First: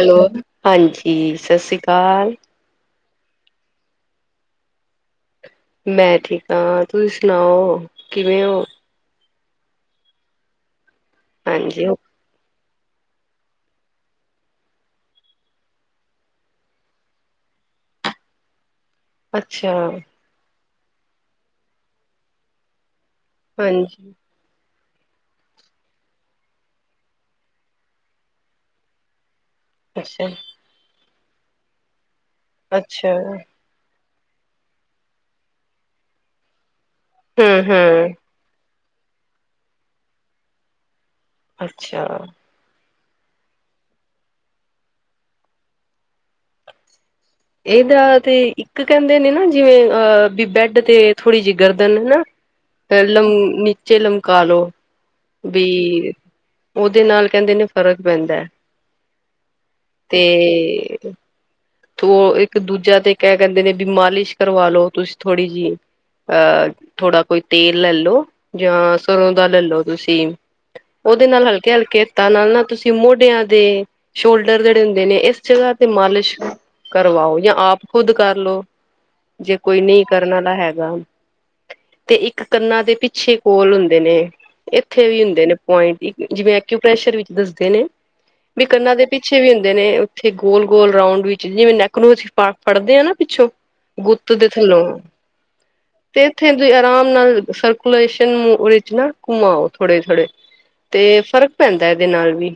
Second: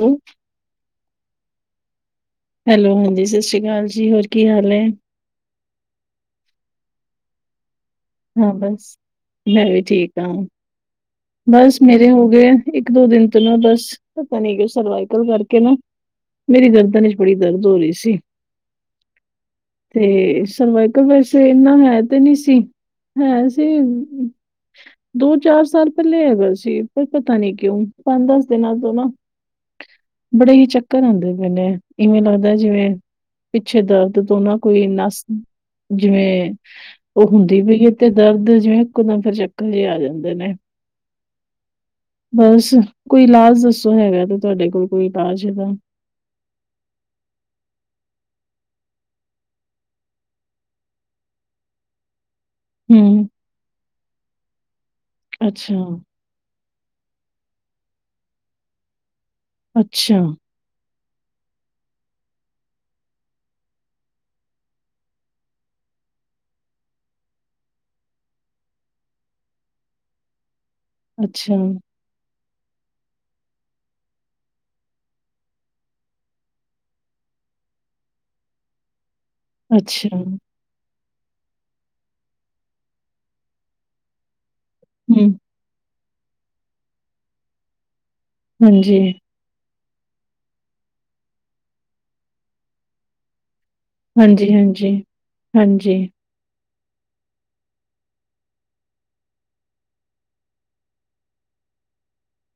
Hello ਹਾਂਜੀ ਸ਼੍ਰਿਸ਼ਰੀ ਅਕਾਲ। ਹੈਲੋ ਹਾਂਜੀ ਸ਼੍ਰਿਸ਼ਰੀ ਅਕਾਲ ਜੀ ਹੋਰ ਕੀ ਹਾਲ ਨੇ ਮੈਂ ਠੀਕ ਹਾਂ ਤੁਸੀਂ ਸੁਣਾਓ? ਕਿਵੇਂ ਹਾਂ ਹੋ ਬਸ ਮੈਂ ਵੀ ਠੀਕ ਹਾ ਬਸ ਹਾਂਜੀ ਮੇਰੇ ਹੋ ਗਏ। ਇੱਕ ਦੋ ਦਿਨ ਤੋਂ ਨਾ ਬਸ ਪਤਾ ਨੀ ਕਿ ਸਰਵਾਈਕਲ ਕਰਕੇ ਨਾ। ਮੇਰੀ ਗਰਦਨ ਵਿੱਚ ਬੜੀ ਦਰਦ ਹੋ ਰਹੀ ਸੀ। ਅੱਛਾ ਤੇ ਸਰਵਾਈਕਲ ਵੈਸੇ ਇਨਾ ਹੈ ਤੇ ਨਹੀ ਸੀ। ਹੈ ਸੀ ਹਾਂਜੀ ਦੋ ਚਾਰ ਸਾਲ ਪਹਿਲੇ ਹੈਗਾ ਸੀ ਪਰ ਪਤਾ ਨੀ ਕਿਉਂ ਪੰਜ ਦਸ ਦਿਨਾਂ ਤੋਂ ਨਾ ਅੱਛਾ ਬੜੇ ਹੀ ਚੱਕਰ ਆਉਂਦੇ ਪਏਨੇ ਇਵੇਂ ਲੱਗਦਾ ਜਿਵੇਂ ਅੱਛਾ ਪਿੱਛੇ ਦਰਦ ਤੋਂ ਨਾ ਕੋਈ ਨਸ ਜਿਵੇਂ ਉਹ ਹਮ ਹੁੰਦੀ ਪਈ ਤੇ ਹਮ ਦਰਦ ਜਿਵੇਂ ਏਕਿਓ ਦਮ ਫਿਰ ਚੱਕਰ ਜਿਹੇ ਆ ਜਾਂਦੇ ਨੇ। ਅੱਛਾ। ਬਸ ਕੋਈ ਇਲਾਜ ਦੱਸੋ ਹੈਗਾ ਤੇ ਤੁਹਾਡੇ ਕੋਲ ਕੋਈ ਇਲਾਜ ਏਦਾ ਇਹਦਾ ਤੇ ਇੱਕ ਕਹਿੰਦੇ ਨੇ ਨਾ ਜਿਵੇਂ ਅ ਵੀ ਬੈਡ ਤੇ ਥੋੜ੍ਹੀ ਜਿਹੀ ਗਰਦਨ ਹਨਾ ਪੇਲਮ ਹੂੰ, ਨੀਚੇ ਲਮਕਾ ਲੋ ਵੀ ਅੱਛਾ, ਓਦੇ ਨਾਲ ਕਹਿੰਦੇ ਨੇ ਫ਼ਰਕ ਪੈਂਦਾ ਅੱਛਾ, ਤੇ ਓ ਇੱਕ ਦੂਜਾ ਤੇ ਕਹਿ ਕਹਿੰਦੇ ਨੇ ਵੀ ਮਾਲਿਸ਼ ਕਰਵਾ ਲੋ ਤੁਸੀਂ ਥੋੜ੍ਹੀ ਜੀ ਆ ਥੋੜ੍ਹਾ ਕੋਈ ਤੇਲ ਲੈ ਲੋ ਜਾਂ ਸਰ੍ਹੋਂ ਦਾ ਲੈ ਲੋ ਤੁਸੀਂ ਓਦੇ ਨਾਲ ਅੱਛਾ, ਹਲਕੇ ਹਲਕੇ ਨਾਲ ਨਾ ਤੁਸੀਂ ਮੋਢਿਆਂ ਦੇ ਸ਼ੋਲਡਰ ਜੇੜੇ ਹੁੰਦੇ ਨੇ ਏਸ ਜਗ੍ਹਾ ਤੇ ਮਾਲਿਸ਼ ਕਰਵਾਓ ਜਾਂ ਆਪ ਖੁਦ ਕਰਲੋ ਜੇ ਕੋਈ ਨਈ ਅੱਛਾ, ਕਰਨ ਵਾਲਾ ਹੈਗਾ ਤੇ ਇੱਕ ਕੰਨਾਂ ਦੇ ਪਿੱਛੇ ਕੋਲ ਹੁੰਦੇ ਨੇ ਇੱਥੇ ਵੀ ਹੂੰ, ਹੁੰਦੇ ਨੇ ਜੀਵੇਂ ਏਕੂਪੈਸ਼ਰ ਵਿੱਚ ਦੱਸਦੇ ਨੇ ਵੀ ਕੰਨਾਂ ਹਾਂਜੀ, ਦੇ ਪਿੱਛੇ ਵੀ ਹੁੰਦੇ ਨੇ ਉੱਥੇ ਗੋਲ ਗੋਲ ਰਾਂਊਡ ਵਿੱਚ ਜਿਵੇਂ ਨੈਕ ਨੂੰ ਅਸੀਂ ਫੜਦੇ ਆ ਨਾ ਪਿੱਛੋਂ ਗੁੱਤ ਦੇ ਹਾਂਜੀ, ਥੱਲੋਂ ਹਾਂਜੀ। ਹਾਂਜੀ, ਤੇ ਥੇ ਆਰਾਮ ਨਾਲ ਸਰਕੂਲੇਸ਼ਨ ਵਿੱਚ ਨਾ ਘੁਮਾਓ ਥੋੜੇ ਥੋੜੇ ਤੇ ਫ਼ਰਕ ਪੈਂਦਾ ਏਦੇ ਨਾਲ ਵੀ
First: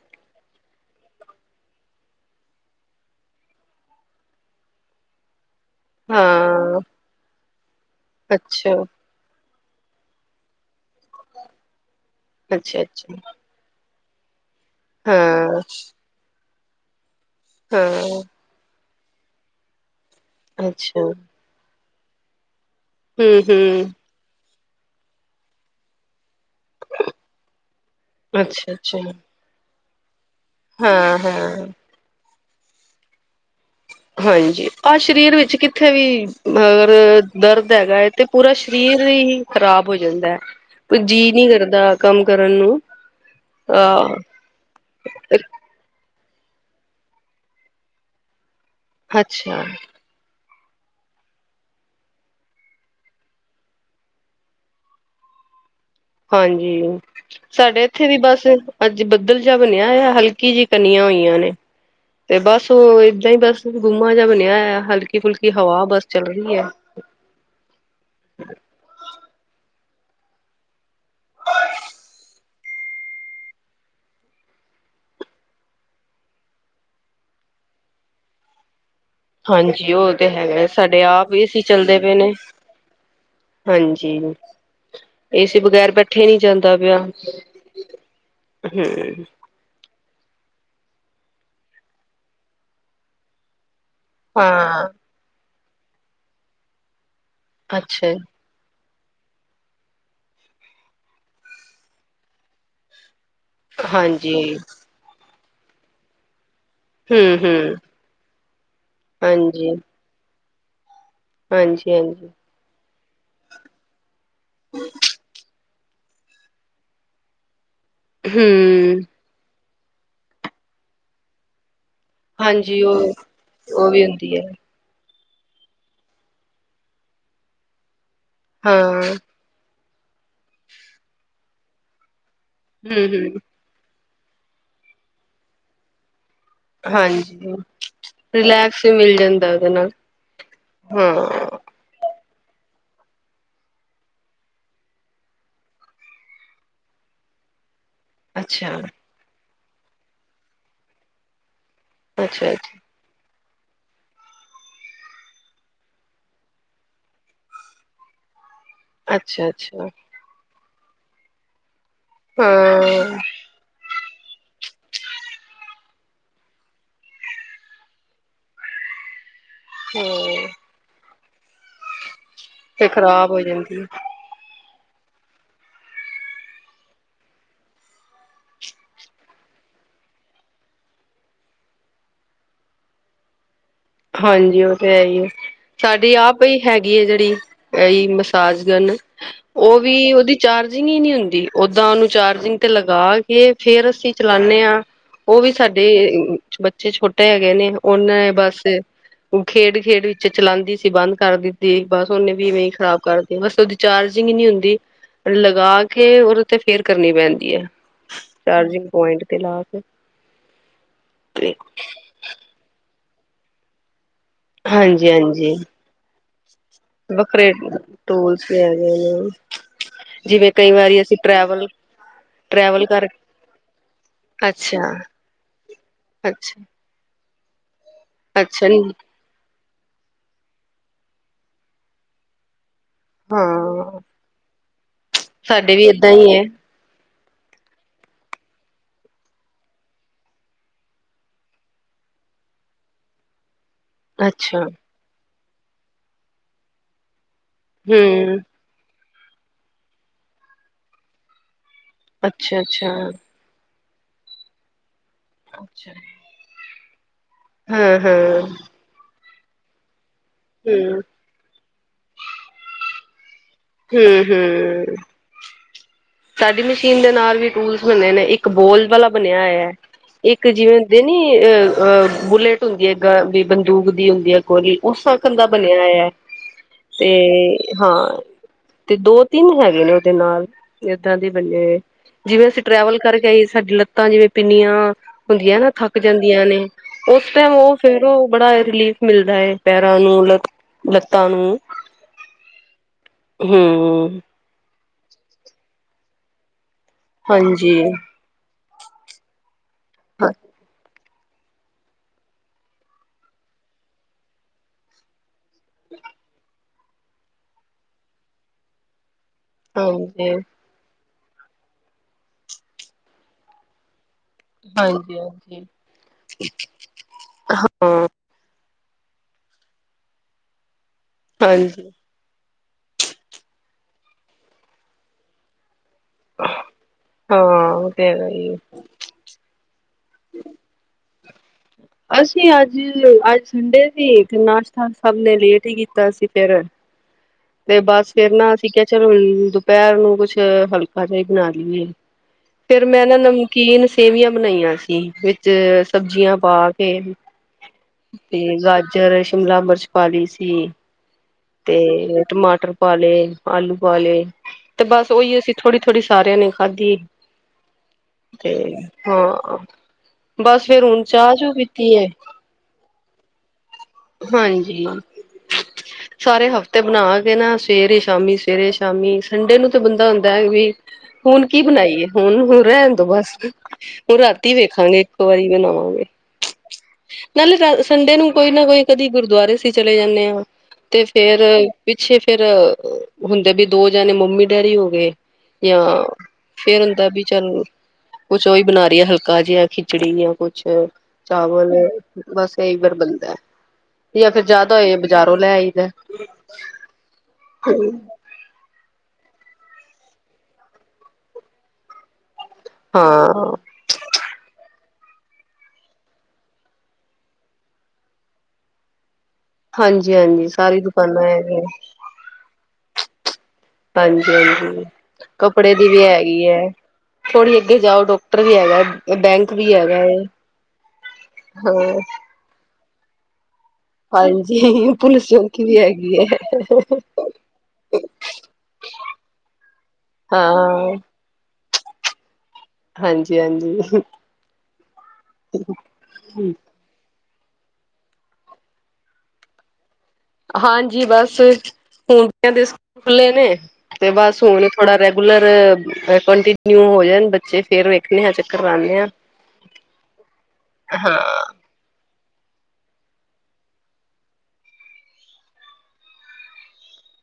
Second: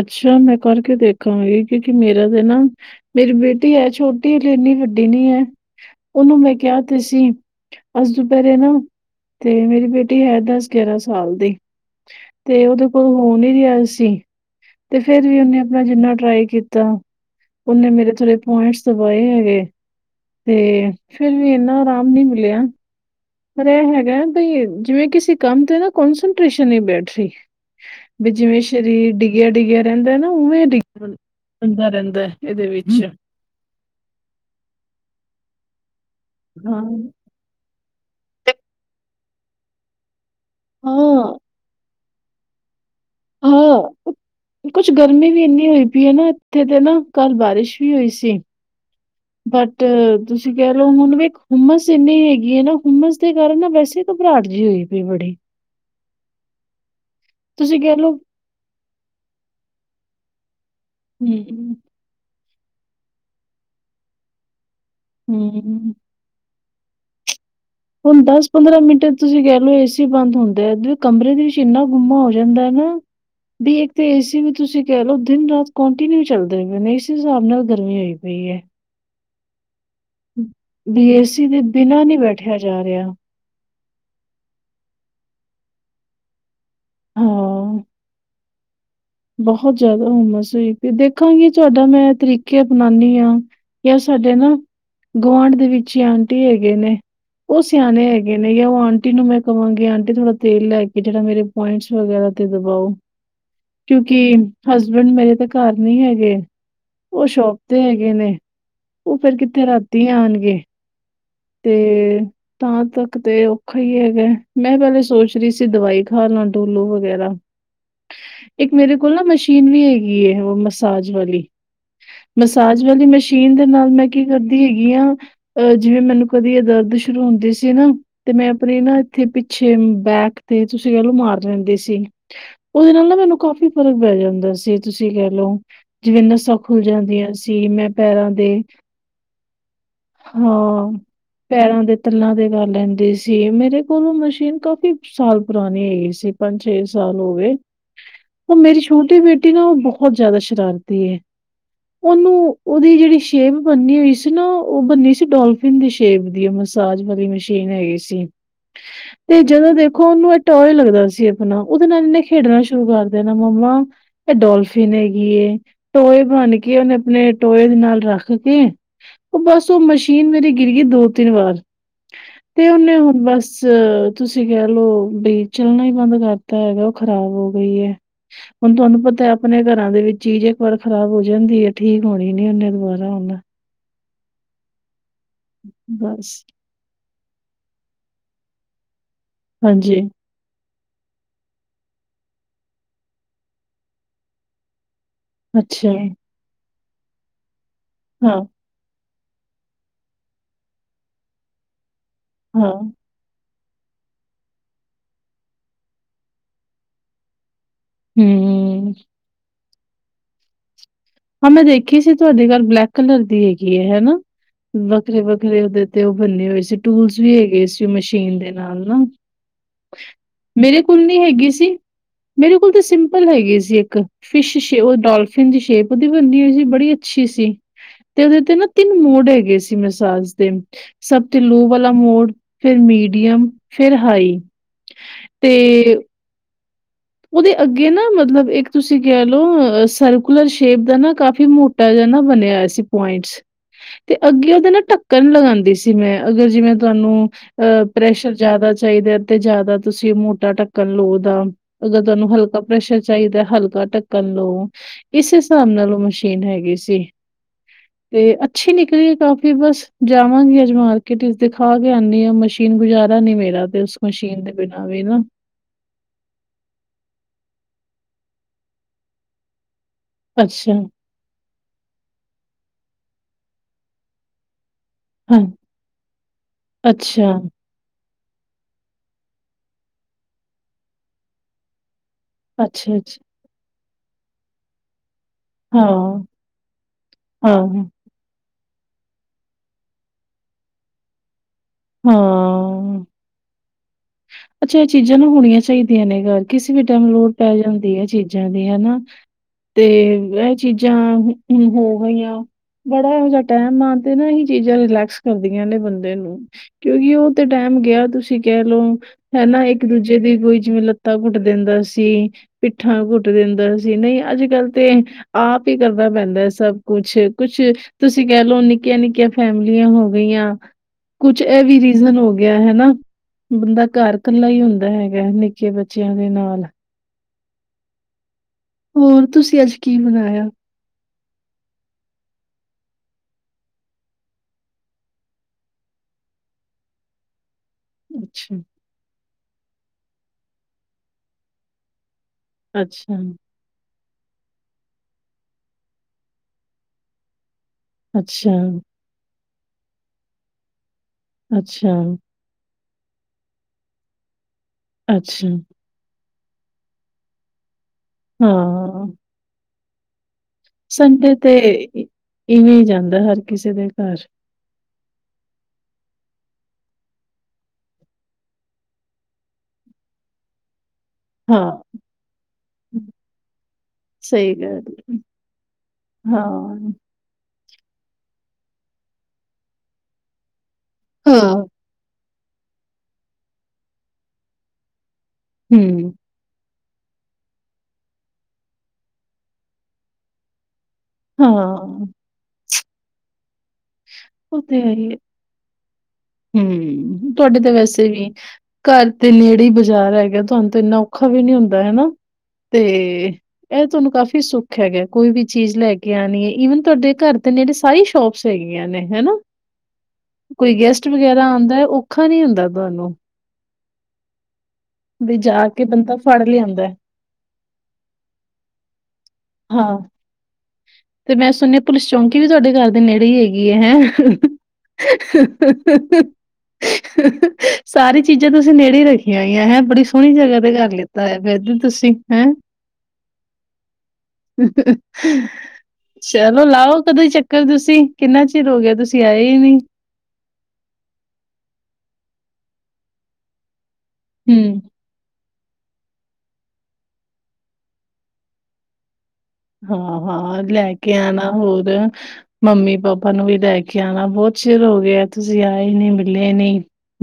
ਅੱਛਾ, ਮੈਂ ਕਰਕੇ ਦੇਖਾਂਗੀ ਕਿਉਂਕਿ ਮੇਰਾ ਤੇ ਨਾ ਮੇਰੀ ਬੇਟੀ ਐ ਛੋਟੀ ਇੰਨੀ ਵੱਡੀ ਨੀ ਹੈ। ਓਨੂੰ ਮੈਂ ਹਾਂ ਕਿਹਾ ਤੇ ਸੀ ਅੱਜ ਦੁਪਹਿਰੇ ਅੱਛਾ, ਨਾ ਤੇ ਮੇਰੀ ਬੇਟੀ ਹੈ ਦਸ ਗਿਆਰਾਂ ਸਾਲ ਦੀ ਤੇ ਅੱਛਾ, ਓਦੇ ਅੱਛਾ ਕੋਲੋ ਹੋ ਨੀ ਰਿਹਾ ਸੀ। ਤੇ ਫੇਰ ਵੀ ਉਨੇ ਹਾਂ, ਆਪਣਾ ਜਿੰਨਾ ਟਰਾਈ ਕੀਤਾ ਉਨੇ ਮੇਰੇ ਹਾਂ ਥੋੜੇ ਪੁਆਇੰਟ ਦਵਾਏ ਹੈਗੇ ਤੇ ਅੱਛਾ ਫਿਰ ਵੀ ਏਨਾ ਆਰਾਮ ਨ ਮਿਲਿਆ ਹੂੰ, ਪਰ ਏ ਹੂੰ ਹੈਗਾ ਬਈ ਜਿਵੇਂ ਕਿਸੇ ਕੰਮ ਤੇ ਨਾ ਕੌਸ ਹੀ ਬੈਠ ਰਹੀ ਵੀ ਜਿਵੇਂ ਅੱਛਾ, ਅੱਛਾ ਸਰੀਰ ਡਿੱਗਿਆ ਡਿੱਗਿਆ ਰਹਿੰਦਾ ਨਾ ਉਵੇਂ ਡਿੱਗ ਹਾਂ, ਹਾਂ ਬਦਾ ਰਹਿੰਦਾ ਇਦੇ ਵਿੱਚ ਹਾਂਜੀ ਆਹ ਸਰੀਰ ਵਿੱਚ ਕਿੱਥੇ ਵੀ ਹਾਂ ਅਗਰ ਦਰਦ ਹੈਗਾ ਐ ਤੇ ਪੂਰਾ ਸਰੀਰ ਹੀ ਖ਼ਰਾਬ ਹੋ ਜਾਂਦਾ ਐ ਕੋਈ ਜੀ ਹਾਂ ਨੀ ਕਰਦਾ ਕੰਮ ਕਰਨ ਨੂੰ ਹਾ ਕੁਛ ਗਰਮੀ ਵੀ ਅਹ ਇੰਨੀ ਹੋਈ ਪਈ ਹੈ, ਨਾ ਇੱਥੇ ਤੇ ਨਾ ਕੱਲ ਬਾਰਿਸ਼ ਵੀ ਹੋਈ ਸੀ ਅੱਛਾ ਬਟ ਤੁਸੀਂ ਕਹਿ ਲਓ ਹੁਣ ਵੀ ਹੁੰਮਸ ਇੰਨੀ ਹੈਗੀ ਏ ਨਾ ਹੁੁੰਮਸ ਦੇ ਕਾਰਨ ਨਾ ਵੈਸੇ ਘਬਰਾਹਟ ਜੀ ਹੋਈ ਪਈ ਬੜੀ ਹਾਂਜੀ ਤੁਸੀਂ ਸਾਡੇ ਕਹਿ ਇੱਥੇ ਲਓ ਵੀ ਬਸ ਅੱਜ ਬੱਦਲ ਜਾ ਬਣਿਆ ਐ ਹਲਕੀ ਜੀ ਤਨੀਆਂ ਹੋਈਆਂ ਨੇ ਹੂੰ ਤੇ ਬਸ ਓ ਏਦਾਂ ਹੀ ਬਸ ਗੁੰਮਾ ਜਿਹਾ ਬਣਿਆ ਐ ਹਲ ਹਲਕੀ ਫੁਲਕੀ ਹਵਾ ਹੂੰ ਬਸ ਚੱਲ ਰਹੀ ਐ ਹੁਣ ਦਸ ਪੰਦਰਾਂ ਮਿੰਟ ਤੁਸੀਂ ਕਹਿ ਲਓ ਏਸੀ ਬੰਦ ਹੁੰਦੇ ਆ, ਕਮਰੇ ਦੇ ਵਿੱਚ ਏਨਾ ਗੁੰਮ ਹੋ ਜਾਂਦਾ ਐ ਨਾ ਵੀ ਇੱਕ ਏ ਸੀ ਵੀ ਤੁਸੀਂ ਕਹਿ ਲੋ ਦਿਨ ਰਾਤ ਕੋਂਟੀਨਿਊ ਚੱਲਦੇ ਪਏ ਨੇ ਏਸ ਹਿਸਾਬ ਨਾਲ ਗਰਮੀ ਹੋਈ ਪਈ ਹੈ ਹਾਂਜੀ ਓ ਤੇ ਹੈਗਾ ਸਾਡੇ ਵੀ ਆਪ ਦੇ ਏਸੀ ਚੱਲਦੇ ਬਿਨਾਂ ਪਏ ਨਹੀਂ ਨੇ ਬੈਠਿਆ ਜਾ ਰਿਹਾ ਹਾਂ ਜੀ ਏਸੀ ਬਗੈਰ ਉਠਿਆਂ ਨੀ ਜਾਂਦਾ ਪਿਆ ਹਾਂ ਹੂੰ ਬਹੁਤ ਜ਼ਿਆਦਾ ਹੁੰਮਸ ਹੋਈ ਪਈ ਦੇਖਾਂਗੀ ਤੁਹਾਡਾ ਮੈਂ ਤਰੀਕੇ ਅਪਣਾਦੀ ਹਾਂ ਜਾਂ ਸਾਡੇ ਨਾ ਹਾਂ ਗੁਆਂਢ ਦੇ ਵਿੱਚ ਈ ਆਂਟੀ ਹੈਗੇ ਨੇ ਓ ਸਿਆਣੇ ਅੱਛਾ ਹੈਗੇ ਮੈਂ ਕਿਹਾ ਉਹ ਆਂਟੀ ਨੂੰ ਮੈਂ ਕਵਾਗੀ ਆਂਟੀ ਥੋੜਾ ਤੇਲ ਲੈ ਕੇ ਜੇੜਾ ਮੇਰੇ ਪੁਆਇੰਟਸ ਵਗੈਰਾ ਤੇ ਦਬਾਓ ਕਿਉਂਕਿ ਹਾਂਜੀ, ਹਸਬੈਂਡ ਮੇਰੇ ਤਾਂ ਘਰ ਨੀ ਹੈਗੇ ਉਹ ਸ਼ੋਪ ਹੂੰ-ਹੂੰ, ਤੇ ਗੇ ਨੇ ਉਹ ਫੇਰ ਕਿੱਥੇ ਹਾਂਜੀ। ਰਾਤੀ ਆਣਗੇ ਤੇ ਹਾਂਜੀ-ਹਾਂਜੀ, ਤਾਂ ਤੱਕ ਤੇ ਔਖਾ ਈ ਹੈਗਾ ਮੈਂ ਪਹਿਲੇ ਸੋਚ ਰਹੀ ਸੀ ਦਵਾਈ ਖਾ ਲਾਂ ਡੋਲੂ ਵਗੈਰਾ ਇੱਕ ਮੇਰੇ ਹੂੰ, ਕੋਲ ਨਾ ਮਸ਼ੀਨ ਵੀ ਹੈਗੀ ਓ ਮਸਾਜ ਵਾਲੀ ਹਾਂਜੀ ਮਸਾਜ ਉਹ ਵਾਲੀ ਮਸ਼ੀਨ ਦੇ ਉਹ ਨਾਲ ਵੀ ਮੈਂ ਕੀ ਹੁੰਦੀ ਹੈ, ਕਰਦੀ ਹੈਗੀ ਆਂ ਜਿਵੇਂ ਮੈਨੂੰ ਕਦੀ ਏ ਦਰਦ ਸ਼ੁਰੂ ਹੁੰਦੀ ਸੀ, ਨਾ ਤੇ ਮੈਂ ਆਪਣੀ ਨਾ ਹਾਂ, ਇੱਥੇ ਪਿੱਛੇ ਪਿੱਛੇ ਬੈਕ ਤੇ ਤੁਸੀਂ ਕਹਿ ਲਓ ਮਾਰ ਲੈਂਦੇ ਸੀ ਉਦੇ ਨਾਲ ਨਾ ਮੈਨੂੰ ਹੂੰ-ਹੂੰ, ਕਾਫੀ ਫ਼ਰਕ ਪੈ ਜਾਂਦਾ ਸੀ ਤੁਸੀਂ ਕਹਿਲੋ ਜੀਵੇਨਸਾ ਖੁੱਲ ਜਾਂਦੀਆਂ ਹਾਂਜੀ। ਸੀ ਮੈਂ ਪੈਰਾਂ ਦੇ ਰਿਲੈਕਸ ਵੀ ਮਿਲ ਜਾਂਦਾ ਉਹਦੇ ਨਾਲ, ਹਾਂ। ਹਾਂ, ਪੈਰਾਂ ਦੇ ਤਲਾਂ ਤੇ ਕਰ ਲੈਂਦੀ ਸੀ। ਮੇਰੇ ਕੋਲੋਂ ਮਸ਼ੀਨ ਕਾਫੀ ਸਾਲ ਪੁਰਾਣੀ ਹੈਗੀ ਸੀ। ਪੰਜ-ਛੇ ਸਾਲ ਹੋਗੇ। ਉਹ ਅੱਛਾ। ਮੇਰੀ, ਛੋਟੀ ਬੇਟੀ ਨਾ ਉਹ ਬਹੁਤ ਜ਼ਿਆਦਾ ਸ਼ਰਾਰਤੀ ਹੈ ਓ ਅੱਛਾ। ਉਹਦੀ, ਜਿਹੜੀ ਸ਼ੇਪ ਬੰਨੀ ਹੋਈ ਸੀ ਨਾ, ਉਹ ਬਨੀ ਹੋਈ ਸੀ ਡੋਲਫਿਨ ਦੀ ਸ਼ੇ ਸ਼ੇਪ ਦੀ, ਮਸਾਜ ਵਾਲੀ ਮਸ਼ੀਨ ਹੈਗੀ ਸੀ। ਤੇ ਜਦੋਂ ਅੱਛਾ-ਅੱਛਾ, ਦੇਖੋ ਉਹਨੂੰ ਟੋਏ ਲੱਗਦਾ ਸੀ, ਆਪਣਾ ਉਹਦੇ ਨਾਲ ਇਹਨੇ ਖੇਡਣਾ ਸ਼ੁਰੂ ਕਰ ਹਾਂ, ਦੇਨਾ ਮ੍ਮਾ। ਇਹ ਡੋਲਫਿਨ ਹੈਗੀ ਏ, ਟੋਏ ਬਣ ਕੇ ਉਹਨੇ ਆਪਣੇ ਟੋਏ ਦੇ ਨਾਲ ਰੱਖ ਕੇ ਉਹ ਬਸ, ਉਹ ਮਸ਼ੀਨ ਹਾਂ। ਮੇਰੀ ਗਿਰ ਗਈ ਦੋ-ਤਿੰਨ ਵਾਰ ਤੇ ਉਹਨੇ ਹੁਣ ਖ਼ਰਾਬ ਹੋ ਬਸ। ਜਾਂਦੀ ਹੈ। ਤੁਸੀਂ ਕਹਿ ਲੋਓ ਬਈ, ਚੱਲਣਾ ਹੀ ਬੰਦ ਕਰਤਾ ਹੈਗਾ, ਉਹ ਖ਼ਰਾਬ ਹੋ ਗਈ ਹੈ ਹੁਣ ਤੁਹਾਨੂੰ ਪਤਾ, ਆਪਣੇ ਘਰਾਂ ਦੇ ਵਿੱਚ ਚੀਜ਼ ਇੱਕ ਵਾਰ ਖ਼ਰਾਬ ਹੋ ਜਾਂਦੀ ਹੈ, ਠੀਕ ਹੋਣੀ ਨੀ ਉਹਨੇ ਦੁਬਾਰਾ ਹੁਣ ਹਾਂਜੀ, ਉਹ ਤੇ ਹੈ, ਹੀ ਸਾਡੀ ਆਪ ਬਸ, ਹੀ ਹੈਗੀ ਹੈ ਜਿਹੜੀ, ਅ ਮਸਾਜ ਗਨ ਉਹ ਹਾਂਜੀ, ਵੀ ਉਹਦੀ ਚਾਰਜਿੰਗ ਹੀ ਨਹੀਂ ਹੁੰਦੀ, ਓਦਾਂ ਉਹਨੂੰ ਚਾਰਜਿੰਗ ਤੇ ਲਗਾ ਕੇ, ਫੇਰ ਅਸੀਂ ਚਲਾਉਦੇ ਹਾਂ ਉਹ ਵੀ, ਅੱਛਾ, ਸਾਡੇ ਬੱਚੇ ਛੋਟੇ ਹੈਗੇ ਨੇ ਉਹਨਾਂ, ਨੇ ਹਾਂ, ਬਸ ਉਹ, ਖੇਡ- ਖੇਡ ਵਿੱਚ ਚਲਾਉਂਦੀ ਸੀ, ਬੰਦ ਕਰ ਦਿੱਤੀ ਬਸ ਉਹਨੇ ਵੀ, ਇਵੇਂ ਹਾਂ, ਖਰਾਬ ਕਰ ਬਸ, ਉਹਦੀ ਚਾਰਜਿੰਗ ਨਹੀਂ ਹੁੰਦੀ, ਲਗਾ ਕੇ ਉਹਦੇ ਤੇ ਫੇਰ ਕਰਨੀ ਪੈਂਦੀ ਹੈ ਹਮ ਚਾਰਜਿੰਗ, ਪੁਆਇੰਟ ਤੇ ਲਾ ਕੇ ਹਾਂ ਮੈਂ, ਦੇਖੀ ਸੀ ਤੁਹਾਡੇ ਘਰ ਬਲੈਕ ਕਲਰ ਦੀ ਹੈਗੀ ਹੈ, ਹਨਾ ਹਾਂਜੀ ਵੱਖਰੇ ਹਾਂਜੀ ਵੱਖਰੇ ਉਹਦੇ ਤੇ ਉਹ ਬਣੇ ਹੋਏ ਸੀ, ਟੂਲਸ ਵੀ ਵੱਖਰੇ ਹੈਗੇ ਸੀ, ਮਸ਼ੀਨ ਦੇ ਟੂਲਸ ਵੀ ਨਾਲ ਨਾ ਹੈਗੇ ਨੇ ਜਿਵੇਂ ਕਈ ਮੇਰੇ ਵਾਰੀ ਕੋਲ, ਅਸੀਂ ਨਹੀਂ ਹੈਗੀ ਟਰੈਵਲ ਸੀ ਮੇਰੇ ਕੋਲ ਤਾਂ, ਟਰੈਵਲ ਕਰ ਸਿੰਪਲ ਹੈਗੀ ਸੀ ਇੱਕ ਫਿਸ਼ ਸ਼ ਅੱਛਾ ਡੋਲਫਿਨ ਦੀ ਸ਼ੇਪ ਬਣੀ ਹੋਈ ਅੱਛਾ ਸੀ, ਬੜੀ ਅੱਛੀ ਸੀ ਤੇ ਉਹਦੇ ਤੇ ਨਾ, ਅੱਛਾ ਤਿੰਨ ਮੋਡ ਹੈਗੇ ਸੀ। ਮਸਾਜ ਦੇ, ਸਭ ਤੇ ਲੂਹ ਵਾਲਾ ਮੋੜ ਫਿਰ ਮੀਟ। ਲੀਅਮ ਫਿਰ ਹਾਂ ਹਾਈ। ਸਾਡੇ ਵੀ, ਤੇ ਏਦਾਂ ਹੀ ਆ ਉਹਦੇ ਅੱਗੇ ਨਾ, ਮਤਲਬ ਇੱਕ ਤੁਸੀਂ ਕਹਿ ਲਓ ਸਰਕੂਲਰ ਸ਼ੇਪ ਦਾ ਨਾ, ਕਾਫੀ ਮੋਟ ਪਹਿਲੇ ਨਾ, ਬਣਿਆ ਸੀ ਪੁਆਇੰਟਸ। ਤੇ ਅੱਗੇ ਅੱਛਾ ਉਹਦੇ ਨਾ, ਢੱਕਣ ਲਗਾਉਂਦੀ ਸੀ ਮੈਂ, ਅਗਰ ਜਿਵੇਂ ਤੁਹਾਨੂੰ ਅ ਪ੍ਰੈਸ਼ਰ ਹਮ ਜ਼ਿਆਦਾ ਚਾਹੀਦਾ, ਤੇ ਜਿਆਦਾ ਤੁਸੀਂ ਮੋਟਾ ਢੱਕਣ ਲਓ ਉਹਦਾ। ਅਗਰ ਤੁਹਾਨੂੰ ਅੱਛਾ ਹਲਕਾ ਅੱਛਾ ਪ੍ਰੈਸ਼ਰ ਚਾਹੀਦਾ, ਹਲਕਾ ਢੱਕਣ ਲੋ ਇਸ ਹਿਸਾਬ, ਨਾਲ ਅੱਛਾ ਉਹ ਮਸ਼ ਕਠਿਨ ਹੈਗੀ ਸੀ, ਹਾਂ ਹਾਂ ਤੇ ਹਮ ਅੱਛੀ ਨਿਕਲੀ ਹੈ ਕਾਫੀ ਬਸ। ਜਾਵਾਂਗੀ, ਅੱਜ ਮਾਰਕੀਟ ਵਿਚ ਦਿਖਾ ਕੇ ਆਂਦੀ ਆ ਮਸ਼ੀਨ, ਗੁਜ਼ਾਰਾ ਨੀ ਮੇਰਾ। ਤੇ ਇਸ ਹਮ ਮਸ਼ੀਨ, ਦੇ ਬਿਨਾਂ ਹਮ ਵੀ ਨਾ- ਸਾਡੀ ਮਸ਼ੀਨ ਦੇ ਨਾਲ ਵੀ, ਟੂਲਸ ਬਨੇ ਇੱਕ ਬੋਲ ਵਾਲਾ ਬਣਿਆ ਹੋਇਆ, ਇੱਕ ਅੱਛਾ ਜਿਵੇਂ ਦਿਨ। ਨਹੀਂ ਅ-ਅ ਬੁਲੇਟ ਹੁੰਦੀ ਆ, ਅਗੇ ਬੰਦੂਕ ਵੀ ਹੁੰਦੀ ਹੈ। ਗੋਲੀ, ਉਸ ਵਾਕਣ ਹਾਂ ਦਾ ਬਣਿਆ ਹੈ ਤੇ ਅੱਛਾ ਤੇ ਹਾਂ, ਦੋ-ਤਿੰਨ ਹੈਗੇ ਨੇ ਉਹਦੇ ਨਾਲ ਏਦਾਂ ਦੇ ਬੰਨੇ ਹੋਏ। ਜਿਵੇਂ ਅਸੀਂ, ਟਰੈਵਲ ਅੱਛਾ-ਅੱਛਾ ਕਰਕੇ ਆਈਏ ਸਾਡੀ ਲੱਤਾਂ ਜਿਵੇਂ ਪਿੰਨੀਆਂ ਹੁੰਦੀਆਂ ਨਾ, ਥੱਕ ਹਾਂ, ਜਾਂਦੀਆਂ ਨੇ ਉਸ ਟਾਈਮ, ਉਹ ਹਾਂ, ਫੇਰ ਬੜਾ ਰਿਲੀਫ਼, ਮਿਲਦਾ ਹੈ ਪੈਰਾਂ ਨੂੰ ਲਤ ਲੱਤਾਂ ਨੂੰ। ਹਾਂ, ਹੂੰ ਅੱਛਾ ਇਹ ਚੀਜ਼ਾਂ ਨਾ ਹੋਣੀਆਂ ਚਾਹੀਦੀਆਂ ਨੇ ਘਰ। ਕਿਸੇ ਵੀ ਟਾਈਮ ਲੋੜ, ਪੈ ਹਾਂਜੀ ਜਾਂਦੀ ਹੈ ਚੀਜ਼ਾਂ ਦੀ ਹਨਾ। ਤੇ ਹਾਂਜੀ ਇਹ ਚੀਜ਼ਾਂ ਹੁਣ ਹੋ ਗਈਆਂ। ਬੜਾ ਇਹੋ ਜਿਹਾ ਟਾਈਮ ਆ ਜਾਏ, ਇਹੀ ਚੀਜ਼ਾਂ ਰਿਲੈਕਸ ਹੁੰਦੀਆਂ ਨੇ ਬੰਦੇ ਨੂੰ, ਕਿਉਂਕਿ ਉਹ ਤੇ ਟੈਮ ਗਿਆ, ਤੁਸੀਂ ਕਹਿ ਲਓ। ਹੈਨਾ, ਇੱਕ- ਦੂਜੇ ਹਾਂਜੀ ਦੀ ਕੋਈ ਜੀਵੇ ਲ ਲਤਾ ਕੁੱਟ ਦਿੰਦਾ ਸੀ, ਪਿੱਠਾਂ ਕੁੱਟ ਦਿੰਦਾ ਸੀ, ਨਈ ਅੱਜ ਪਹਿਲੇ ਤੇ, ਹਾਂਜੀ ਆਪ ਈ ਕਰਨਾ ਪੈਂਦਾ, ਸਭ ਕੁਛ- ਕੁਛ ਤੁਸੀਂ ਹਾਂ ਤੁਸੀ ਕੈ ਲੋ ਨਿੱਕੀਆਂ ਨਿੱਕੀਆਂ ਫੈਮਲੀਆਂ ਹੋ ਗਈਆਂ ਕੁਛ ਏਹ ਵੀ ਹਾਂਜੀ ਰੀਜ਼ਨ ਹੋ। ਗਿਆ ਹੈਨਾ? ਬੰਦਾ ਘਰ ਕੱਲਾ ਹੀ ਹੁੰਦਾ ਹੈਗਾ ਨਿੱਕੇ ਬੱਚਿਆਂ ਦੇ ਨਾਲ। ਹਾਂ ਔ ਤੇ ਹੈਗਾ ਈ ਏ। ਹੋਰ ਤੁਸੀਂ ਅੱਜ ਕੀ ਬਨਾਯਾ। [inaudible] ਅਸੀਂ ਅੱਜ ਅੱਜ ਸੰਡੇ ਸੀ ਤੇ ਨਾਸ਼ਤਾ ਸਭ ਨੇ ਲੇਟ ਹੀ ਕੀਤਾ ਸੀ। ਫੇਰ ਤੇ ਬਸ ਫੇਰ ਨਾ ਅੱਛਾ, ਅਸੀਂ ਕਿਆਂ ਚਲੋ। ਦਪੈਰ ਨੂੰ ਕੁਛ ਹਲਕਾ ਜੀ ਈ ਬਣਾ ਲੀਏ ਫੇਰ ਮੈਂ ਨਾ ਅੱਛਾ, ਨ ਕੀਨ ਸੇਵੀਆਂ ਬਣਾਈਆਂ ਸੀ ਵਿਚ ਸਬਜ਼ੀਆਂ ਪਾ ਕੇ। ਤੇ ਅੱਛਾ, ਗਾਜਰ ਸ਼ਿਮਲਾ ਮਰਚ ਪਾ ਲਈ ਸੀ ਅੱਛਾ, ਤੇ ਟਮਾਟਰ। ਪਾ ਲਏ ਆਲੂ ਪਾ ਲਏ ਤੇ ਬਸ ਉਹੀਓ ਅੱਛਾ, ਅਸੀਂ ਥੋੜੀ। ਥੋੜ੍ਹੀ ਸਾਰਿਆਂ ਨੇ ਖਾਧੀ ਤੇ ਹਾਂ। ਹਾਂ। ਬਸ ਫੇਰ ਹੁਣ ਚਾਹ ਸੰਡੇ ਚੂ ਤੇ ਪੀਤੀ ਹੈ ਇ ਇਵੇਂ ਹੀ ਜਾਂਦਾ ਹਰ ਕਿਸੇ ਦੇ ਘਰ। ਹਾਂਜੀ। [inaudible] ਸਾਰੇ ਹਫ਼ਤੇ ਬਣਾ ਕੇ ਨਾ ਸਵੇਰੇ ਸ਼ਾਮੀ ਸਵੇਰੇ ਸ਼ਾਮੀ ਸੰਡੇ ਨੂੰ ਤਾਂ ਬੰਦਾ ਹੁੰਦਾ ਹੈ ਵੀ। ਹੁਣ ਕੀ ਹਾਂ, ਬਣਾਈਏ ਹੁਣ ਹੁ ਰਹਿਣ ਦੋ ਬਸ ਹੁਨ ਰਾਤੀ। ਸਹੀ ਰਾਤੀ ਗੱਲ ਵੇਖਾਂਗੇ ਏ। ਇੱਕੋ ਵਾਰੀ ਬਣਾਵਾਂਗੇ। ਹਾਂ, ਨਾਲੇ ਸੰਡੇ ਨੂੰ ਕੋਈ ਨਾ ਕੋਈ ਕਦੀ ਗੁਰਦੁਆਰੇ ਅਸੀਂ ਚਲੇ ਜਾਂਦੇ ਹਾਂ ਤੇ ਫੇਰ। ਹਾਂ, ਪਿੱਛੇ ਫੇਰ ਹੁੰਦੇ ਵੀ ਦੋ ਜਣੇ ਮੰਮੀ ਡੈਡੀ ਹੋ ਗਏ ਜਾਂ। ਹੂੰ, ਫੇਰ ਹੁੰਦਾ ਵੀ ਚੱਲ ਕੁਛ ਉਹੀ ਬਣਾ ਲਈਏ ਹਲਕਾ ਜਿਹਾ ਖਿਚੜੀ ਜਾਂ ਕੁਛ। ਚਾਵਲ ਹਾਂ, ਬਸ ਇਹੀ ਵਰ ਬਣਦਾ। ਜਾਂ ਫਿਰ ਉਹ ਜਾਦਾ ਤੇ ਹੈ ਹੋਏ ਹੀ ਏ। ਬਾਜ਼ਾਰੋਂ ਲੈ ਆਈਦਾ। ਹੂੰ, ਤੁਹਾਡੇ [inaudible] ਘਰ ਦੇ ਨੇੜੇ ਈ ਬਾਜ਼ਾਰ ਹੈਗਾ ਤੁਆਨੂੰ ਤੇ ਇੰਨਾ ਔਖਾ ਵੀ ਨੀ ਹੁੰਦਾ ਹੈਨਾ ਤੇ। ਹਾਂ ਐ ਤੁਆਨੂੰ ਕਾਫ਼ੀ ਸੁੱਖ ਹੈਗਾ ਕੋਈ ਵੀ ਚੀਜ਼ ਲੈ ਕੇ ਆੱਣੀ ਵੇ ਈਵਨ ਤੁਆਡੇ ਘਰ ਦੇ ਨੇੜੇ ਸਾਰੀ ਸ਼ੋਪਸ ਹੈਗੀ। ਨੇ ਹੈਨਾ ਹਾਂਜੀ ਹਾਂਜੀ ਸਾਰੀ ਕੋਈ ਗੈਸਟ ਦੁਕਾਨਾਂ ਵਗੈਰਾ ਹੈਗੀਆਂ ਆੰਦਾ ਔਖਾ ਨੀ ਹੁੰਦਾ ਤੁਹਾਨੂੰ। ਹਾਂਜੀ ਹਾਂਜੀ ਵੀ ਜਾ ਕੱਪੜੇ ਕੇ ਦੀ ਵੀ ਬੰਦਾ ਫੜ ਹੈਗੀ ਐ। ਲਿਆਂਦਾ। ਥੋੜੀ ਅੱਗੇ ਜਾਓ ਡੋਕਟਰ ਵੀ ਹੈਗਾ ਬੈਂਕ ਵੀ ਹਾਂ, ਹੈਗਾ ਏ। ਤੇ ਮੈਂ ਸੁਣੀਆ ਪੁਲਿਸ ਚੋਂਕੀ ਵੀ ਤੁਆਡੇ ਘਰ ਦੇ ਨੇੜੇ ਹੀ ਹੈਗੀ। ਕੀ ਏ ਹੈ। ਹਾਂਜੀ ਪੁਲਿਸ ਚੌਂਕੀ ਵੀ ਹੈਗੀ ਹੈ ਸਾਰੀ ਚੀਜ਼ਾਂ ਤੁਸੀਂ ਨੇੜੇ ਰੱਖੀਆਂ ਹੋਈਆਂ ਹੈਂ ਬੜੀ ਸੋਹਣੀ ਜਗ੍ਹਾ ਤੇ ਘਰ ਹਾਂ ਲੀਤਾ। ਤਾਂ [unintelligible] ਤੁਸੀਂ ਹੈਂ। ਹਾਂਜੀ ਹਾਂਜੀ ਚਲੋ ਲਾਓ ਕਦੇ ਚੱਕਰ। ਕ ਤੁਸੀਂ ਕਿੰਨਾ ਚਿਰ ਹੋ ਗਿਆ ਤੁਸੀਂ ਆਏ ਹੀ ਨੀ। ਹਾਂਜੀ ਬਸ ਹੁਣ ਸਕੂਲ ਖੁੱਲ੍ਹੇ ਨੇ ਤੇ ਬਸ ਹੁਣ ਹੂੰ। ਥੋੜਾ ਰ ਲਰ ਕੰਟੀਨਿਊ ਹੋ ਜਾਣ ਬੱਚੇ ਫੇਰ ਵੇਖਨੇ ਆਂ ਚੱਕਰ ਲਾਨੇ ਆ। ਹਾਂ ਹਾਂ ਲੈ ਕੇ ਹਾਂ ਆਣਾ ਹੋਰ। ਮੰਮੀ ਪਾਪਾ ਨੂੰ ਵੀ ਲੈ ਕੇ ਆਣਾ ਬੋਤ ਚਿਰ ਹੋ ਗਿਆ ਤੁਸੀਂ ਆਏ ਹੀ ਨੀ ਮਿਲੇ ਨੀ।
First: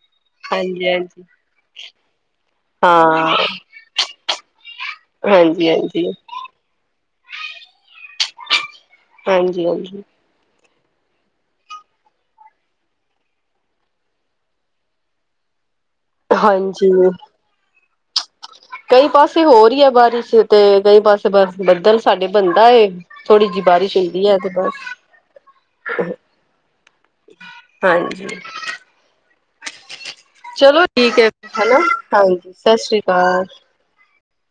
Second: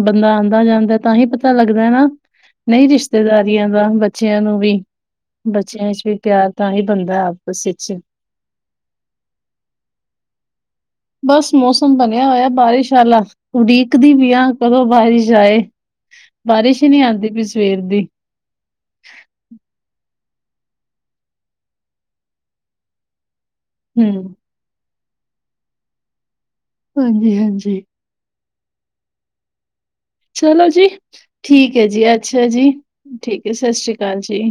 ਬੰਦਾ ਆਂਦਾ ਹਾਂਜੀ ਜਾਂਦਾ ਤਾਂ ਹਾਂਜੀ ਹੀ ਪਤਾ ਲੱਗਦਾ ਨਾ। ਨਈ ਹਾਂ ਰਿਸ਼ਤੇਦਾਰੀਆਂ ਦਾ ਬੱਚਿਆਂ ਨੂੰ ਵੀ ਹਾਂਜੀ ਹਾਂਜੀ ਬੱਚਿਆਂ ਚ ਵੀ ਹਾਂਜੀ ਪਿਆਰ ਤਾਂ ਹੀ ਬਣਦਾ ਆਪਸ ਵਿੱਚ। ਹਾਂਜੀ ਹਾਂਜੀ। ਬਸ ਮੌਸਮ ਬਣਿਆ ਹੋਇਆ ਬਾਰਿਸ਼ ਆਲਾ ਉਡੀਕਦੀ ਪਈ ਆ ਕਦੋਂ ਬਾਰਿਸ਼ ਆਏ। ਬਾਰਿਸ਼ ਹੀ ਨੀ ਹਾਂਜੀ ਆਂਦੀ ਪਈ ਸਵੇਰ ਦੀ। ਕਈ ਪਾਸੇ ਹੋ ਰੀ ਆ ਬਾਰਿਸ਼ ਤੇ ਕਈ ਪਾਸੇ ਬਸ ਬੱਦਲ ਸਾਡੇ ਬਣਦਾ ਏ। ਥੋੜ੍ਹੀ ਜੀ ਬਾਰਿਸ਼ ਹੋਦੀ ਹੂੰ ਹੈ ਤੇ ਬਸ। ਹਾਂਜੀ ਹਾਂਜੀ। ਹਾਂਜੀ। ਚਲੋ ਜੀ ਠੀਕ ਹੈ ਠੀਕ ਹਨਾ ਹੈ ਜੀ ਅੱਛਾ ਹਾਂਜੀ ਜੀ ਸਤਿ ਸ੍ਰੀ ਅਕਾਲ ਠੀਕ ਹੈ ਸਤਿ ਸ਼੍ਰੀ ਅਕਾਲ ਜੀ।